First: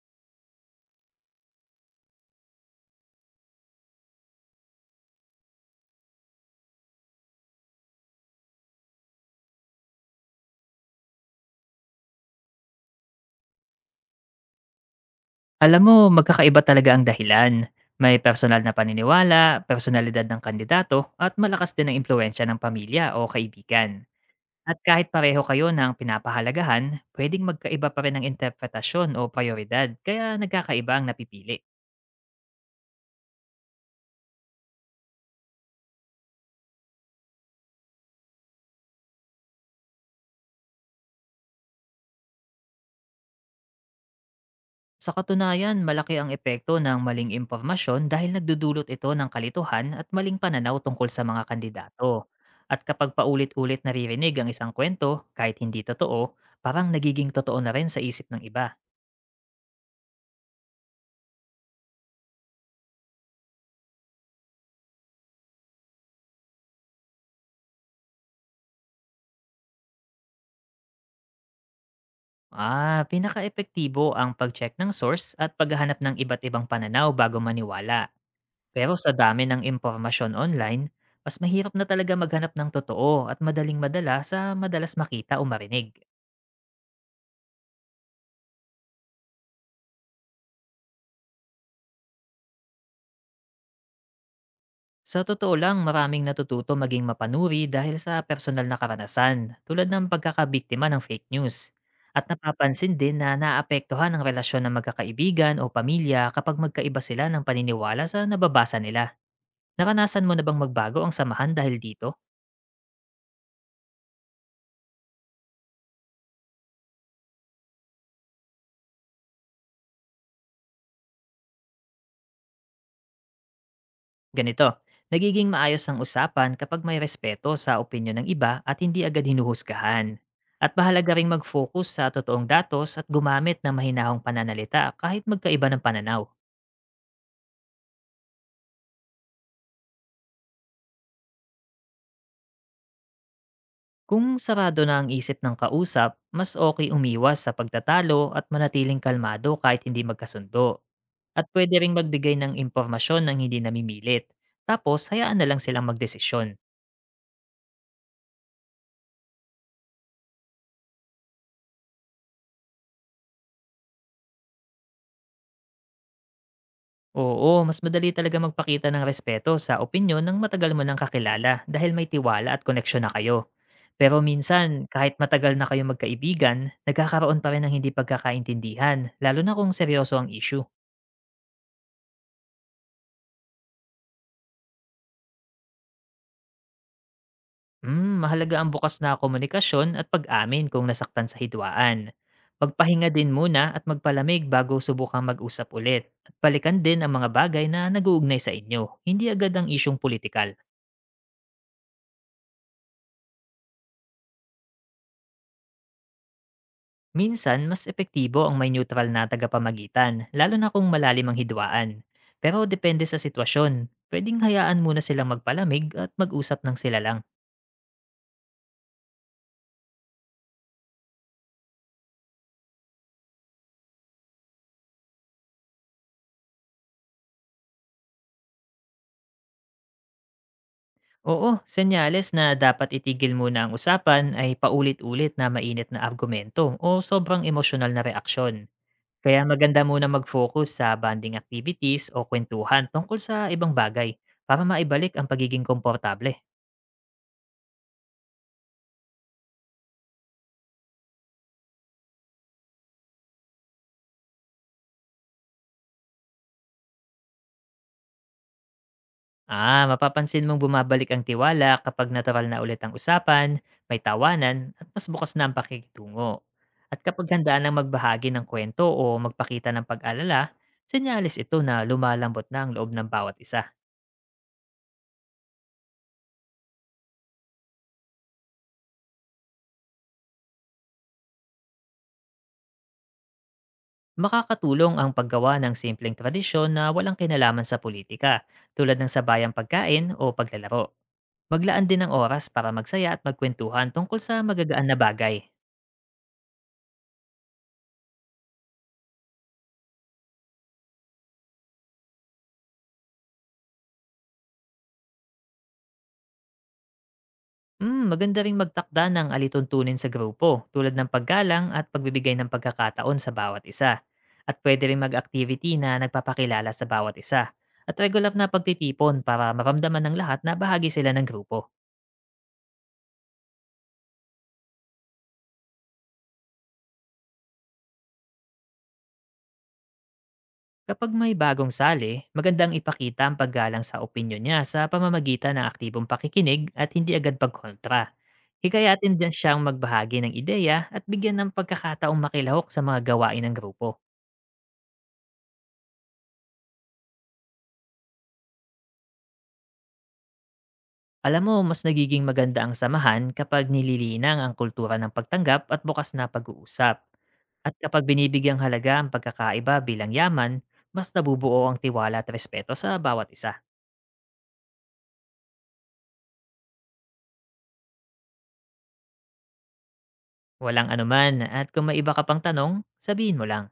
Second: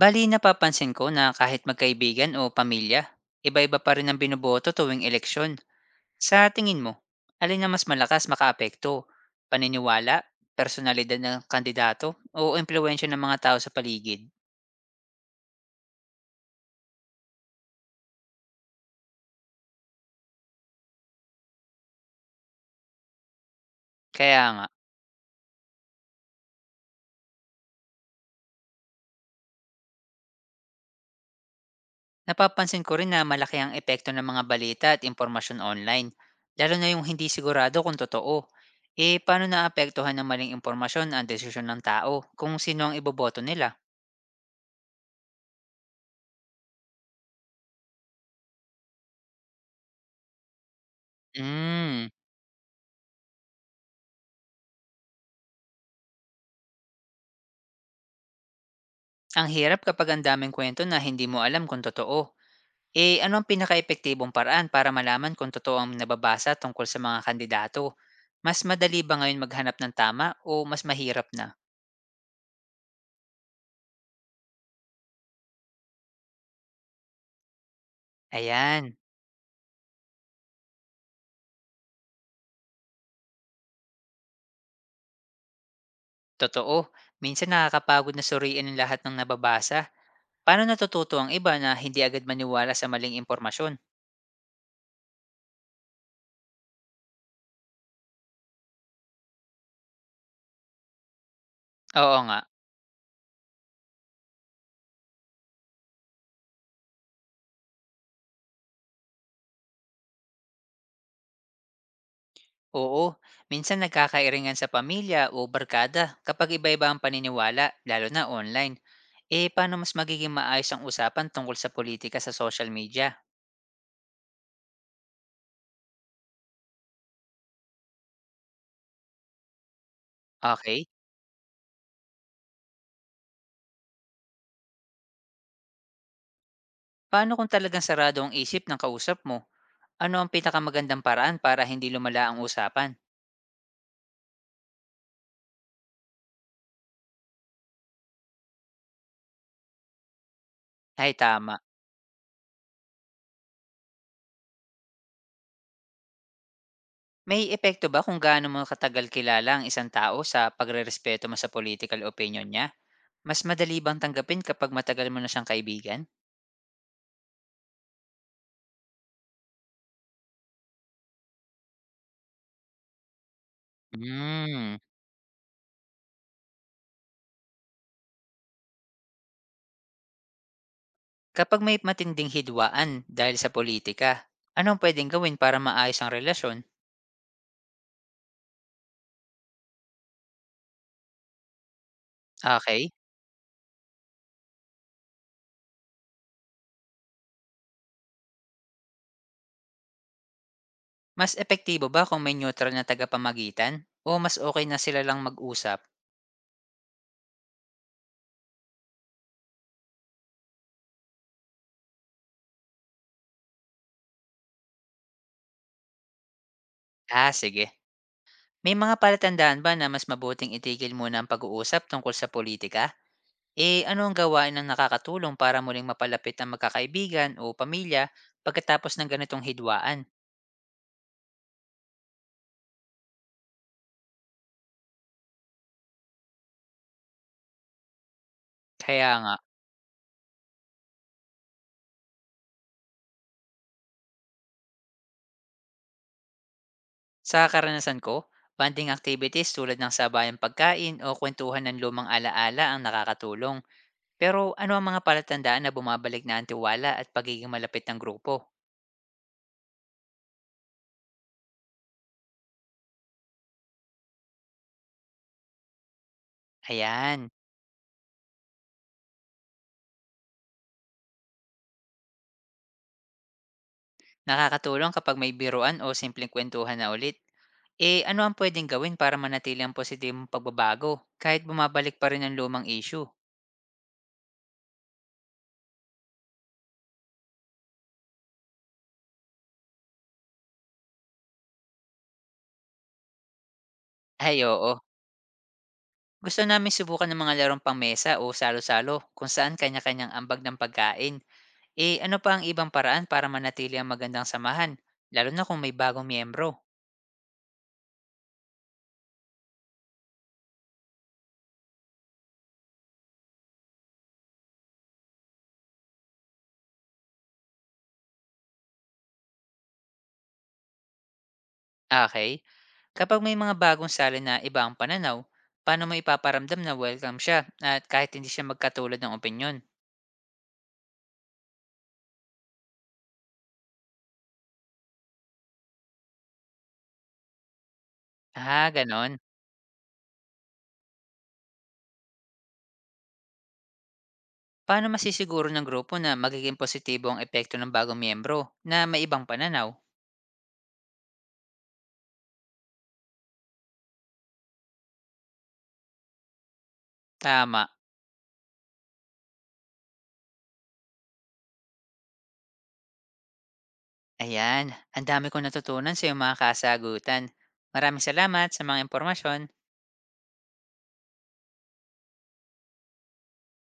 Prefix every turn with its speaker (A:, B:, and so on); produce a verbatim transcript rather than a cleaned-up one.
A: Bali, napapansin ko na kahit magkaibigan o pamilya, iba-iba pa rin ang binoboto tuwing eleksyon. Sa tingin mo, alin na mas malakas makaapekto? Paniniwala, personalidad ng kandidato, o impluensya ng mga tao sa paligid?
B: Alam mo, magkakaiba talaga ang dahilan. May personal na paniniwala, personalidad ng kandidato, at malakas din ang impluensya ng pamilya o kaibigan.
A: Kaya nga,
B: At kahit pareho kayo ng pinapahalagahan, pwedeng magkaiba pa rin ang interpretasyon o prioridad, kaya nagkakaiba ang napipili.
A: napapansin ko rin na malaki ang epekto ng mga balita at impormasyon online, lalo na yung hindi sigurado kung totoo. Eh, paano naapektuhan ng maling impormasyon ang desisyon ng tao kung sino ang iboboto nila?
B: Sa katunayan, malaki ang epekto ng maling impormasyon dahil nagdudulot ito ng kalituhan at maling pananaw tungkol sa mga
A: Hmm.
B: kandidato. At kapag paulit-ulit naririnig ang isang kwento, kahit hindi totoo, parang nagiging totoo na rin sa isip ng iba.
A: Ang hirap kapag ang daming kwento na hindi mo alam kung totoo. Eh, ano ang pinakaepektibong paraan para malaman kung totoo ang nababasa tungkol sa mga kandidato? Mas madali ba ngayon maghanap ng tama o mas mahirap na?
B: Ah, epektibo ang pag-check ng source at paghahanap ng iba't ibang pananaw bago maniwala.
A: Ayan,
B: Pero sa dami ng impormasyon online, mas mahirap na talaga maghanap ng totoo at madaling madala sa madalas makita o marinig.
A: totoo. Minsan nakakapagod na suriin ang lahat ng nababasa. Paano natututo ang iba na hindi agad maniwala sa maling impormasyon?
B: Sa totoo lang, maraming natututo maging mapanuri dahil sa personal na karanasan, tulad ng pagkakabiktima ng fake news.
A: Oo
B: At
A: nga,
B: napapansin din na naapektuhan ang relasyon ng magkakaibigan o pamilya kapag magkaiba sila ng paniniwala sa nababasa nila. Naranasan mo na bang magbago ang samahan dahil dito?
A: oo. Minsan nagkakairingan sa pamilya o barkada kapag iba-iba ang paniniwala, lalo na online. Eh, paano mas magiging maayos ang usapan tungkol sa politika sa social media?
B: Ganito, nagiging maayos ang usapan kapag may respeto sa opinyon ng iba at hindi agad hinuhusgahan. At
A: Okay.
B: mahalaga ring mag-focus sa totoong datos at gumamit ng mahinahong pananalita kahit magkaiba ng pananaw.
A: Paano kung talagang sarado ang isip ng kausap mo? Ano ang pinakamagandang paraan para hindi lumala ang usapan?
B: Kung sarado na ang isip ng kausap, mas okay umiwas sa pagtatalo at manatiling kalmado kahit hindi magkasundo.
A: Ay,
B: At
A: tama.
B: pwede ring magbigay ng impormasyon ng hindi namimilit. Tapos, hayaan na lang silang magdesisyon.
A: May epekto ba kung gaano mo katagal kilala ang isang tao sa pagrerespeto mo sa political opinion niya? Mas madali bang tanggapin kapag matagal mo na siyang kaibigan?
B: Oo, mas madali talaga magpakita ng respeto sa opinyon ng matagal mo nang kakilala dahil may tiwala at koneksyon na kayo. Pero
A: Hmm.
B: minsan, kahit matagal na kayo magkaibigan, nagkakaroon pa rin ng hindi pagkakaintindihan, lalo na kung seryoso ang issue.
A: Kapag may matinding hidwaan dahil sa politika, anong pwedeng gawin para maayos ang relasyon?
B: Hmm, mahalaga ang bukas na komunikasyon at pag-amin kung nasaktan sa hidwaan.
A: Okay.
B: Magpahinga din muna at magpalamig bago subukang mag-usap ulit. At balikan din ang mga bagay na nag-uugnay sa inyo, hindi agad ang isyong politikal.
A: Mas epektibo ba kung may neutral na tagapamagitan? O mas okay na sila lang mag-usap?
B: Minsan, mas epektibo ang may neutral na tagapamagitan, lalo na kung malalim ang hidwaan. Pero depende sa sitwasyon. Pwedeng hayaan muna silang magpalamig at mag-usap ng sila lang.
A: Ah, sige. May mga palatandaan ba na mas mabuting itigil muna ang pag-uusap tungkol sa politika? Eh, ano ang gawain ang nakakatulong para muling mapalapit ang magkakaibigan o pamilya pagkatapos ng ganitong hidwaan?
B: Oo, senyales na dapat itigil muna ang usapan ay paulit-ulit na mainit na argumento o sobrang emosyonal na reaksyon.
A: Kaya nga,
B: Kaya maganda muna mag-focus sa bonding activities o kwentuhan tungkol sa ibang bagay para maibalik ang pagiging komportable.
A: sa karanasan ko, bonding activities tulad ng sabayang pagkain o kuwentuhan ng lumang alaala ang nakakatulong. Pero ano ang mga palatandaan na bumabalik na ang tiwala at pagiging malapit ng grupo?
B: Ah, mapapansin mong bumabalik ang tiwala kapag natural na ulit ang usapan, may tawanan, at mas bukas na ang pakikitungo. At kapag
A: Ayan.
B: handaan ng magbahagi ng kwento o magpakita ng pag-alala, senyales ito na lumalambot na ang loob ng bawat isa.
A: Nakakatulong kapag may biruan o simpleng kwentuhan na ulit. Eh, ano ang pwedeng gawin para manatili ang positibong pagbabago kahit bumabalik pa rin ang lumang issue?
B: Makakatulong ang paggawa ng simpleng tradisyon na walang kinalaman sa politika, tulad ng sabayang pagkain o paglalaro. Maglaan din ng oras para magsaya at magkwentuhan tungkol sa
A: Ay, oo,
B: magagaang na bagay.
A: gusto namin subukan ng mga larong pangmesa o salo-salo kung saan kanya-kanyang ambag ng pagkain. Eh, ano pa ang ibang paraan para manatili ang magandang samahan, lalo na kung may bagong miyembro?
B: Hmm, maganda ring magtakda ng alituntunin sa grupo, tulad ng paggalang at pagbibigay ng pagkakataon sa bawat isa. At pwede rin mag-activity na nagpapakilala sa bawat isa. At regular na pagtitipon para maramdaman ng lahat na bahagi sila ng grupo.
A: Okay, kapag may mga bagong sali na iba ang pananaw, paano mo ipaparamdam na welcome siya at kahit hindi siya magkatulad ng opinyon?
B: Kapag may bagong sali, magandang ipakita ang paggalang sa opinyon niya sa pamamagitan ng aktibong pakikinig at hindi agad pagkontra.
A: Ah,
B: Hikayatin
A: ganon.
B: din siyang magbahagi ng ideya at bigyan ng pagkakataong makilahok sa mga gawain ng grupo.
A: Paano masisiguro ng grupo na magiging positibo ang epekto ng bagong miyembro na may ibang pananaw?
B: Alam mo, mas nagiging maganda ang samahan kapag nililinang ang kultura ng pagtanggap at bukas na pag-uusap.
A: Tama.
B: At kapag binibigyang halaga ang pagkakaiba bilang yaman, mas nabubuo ang tiwala at respeto sa bawat isa.
A: Ayan, ang dami kong natutunan sa iyong mga kasagutan. Maraming salamat sa mga impormasyon.
B: Walang anuman at kung may iba ka pang tanong, sabihin mo lang.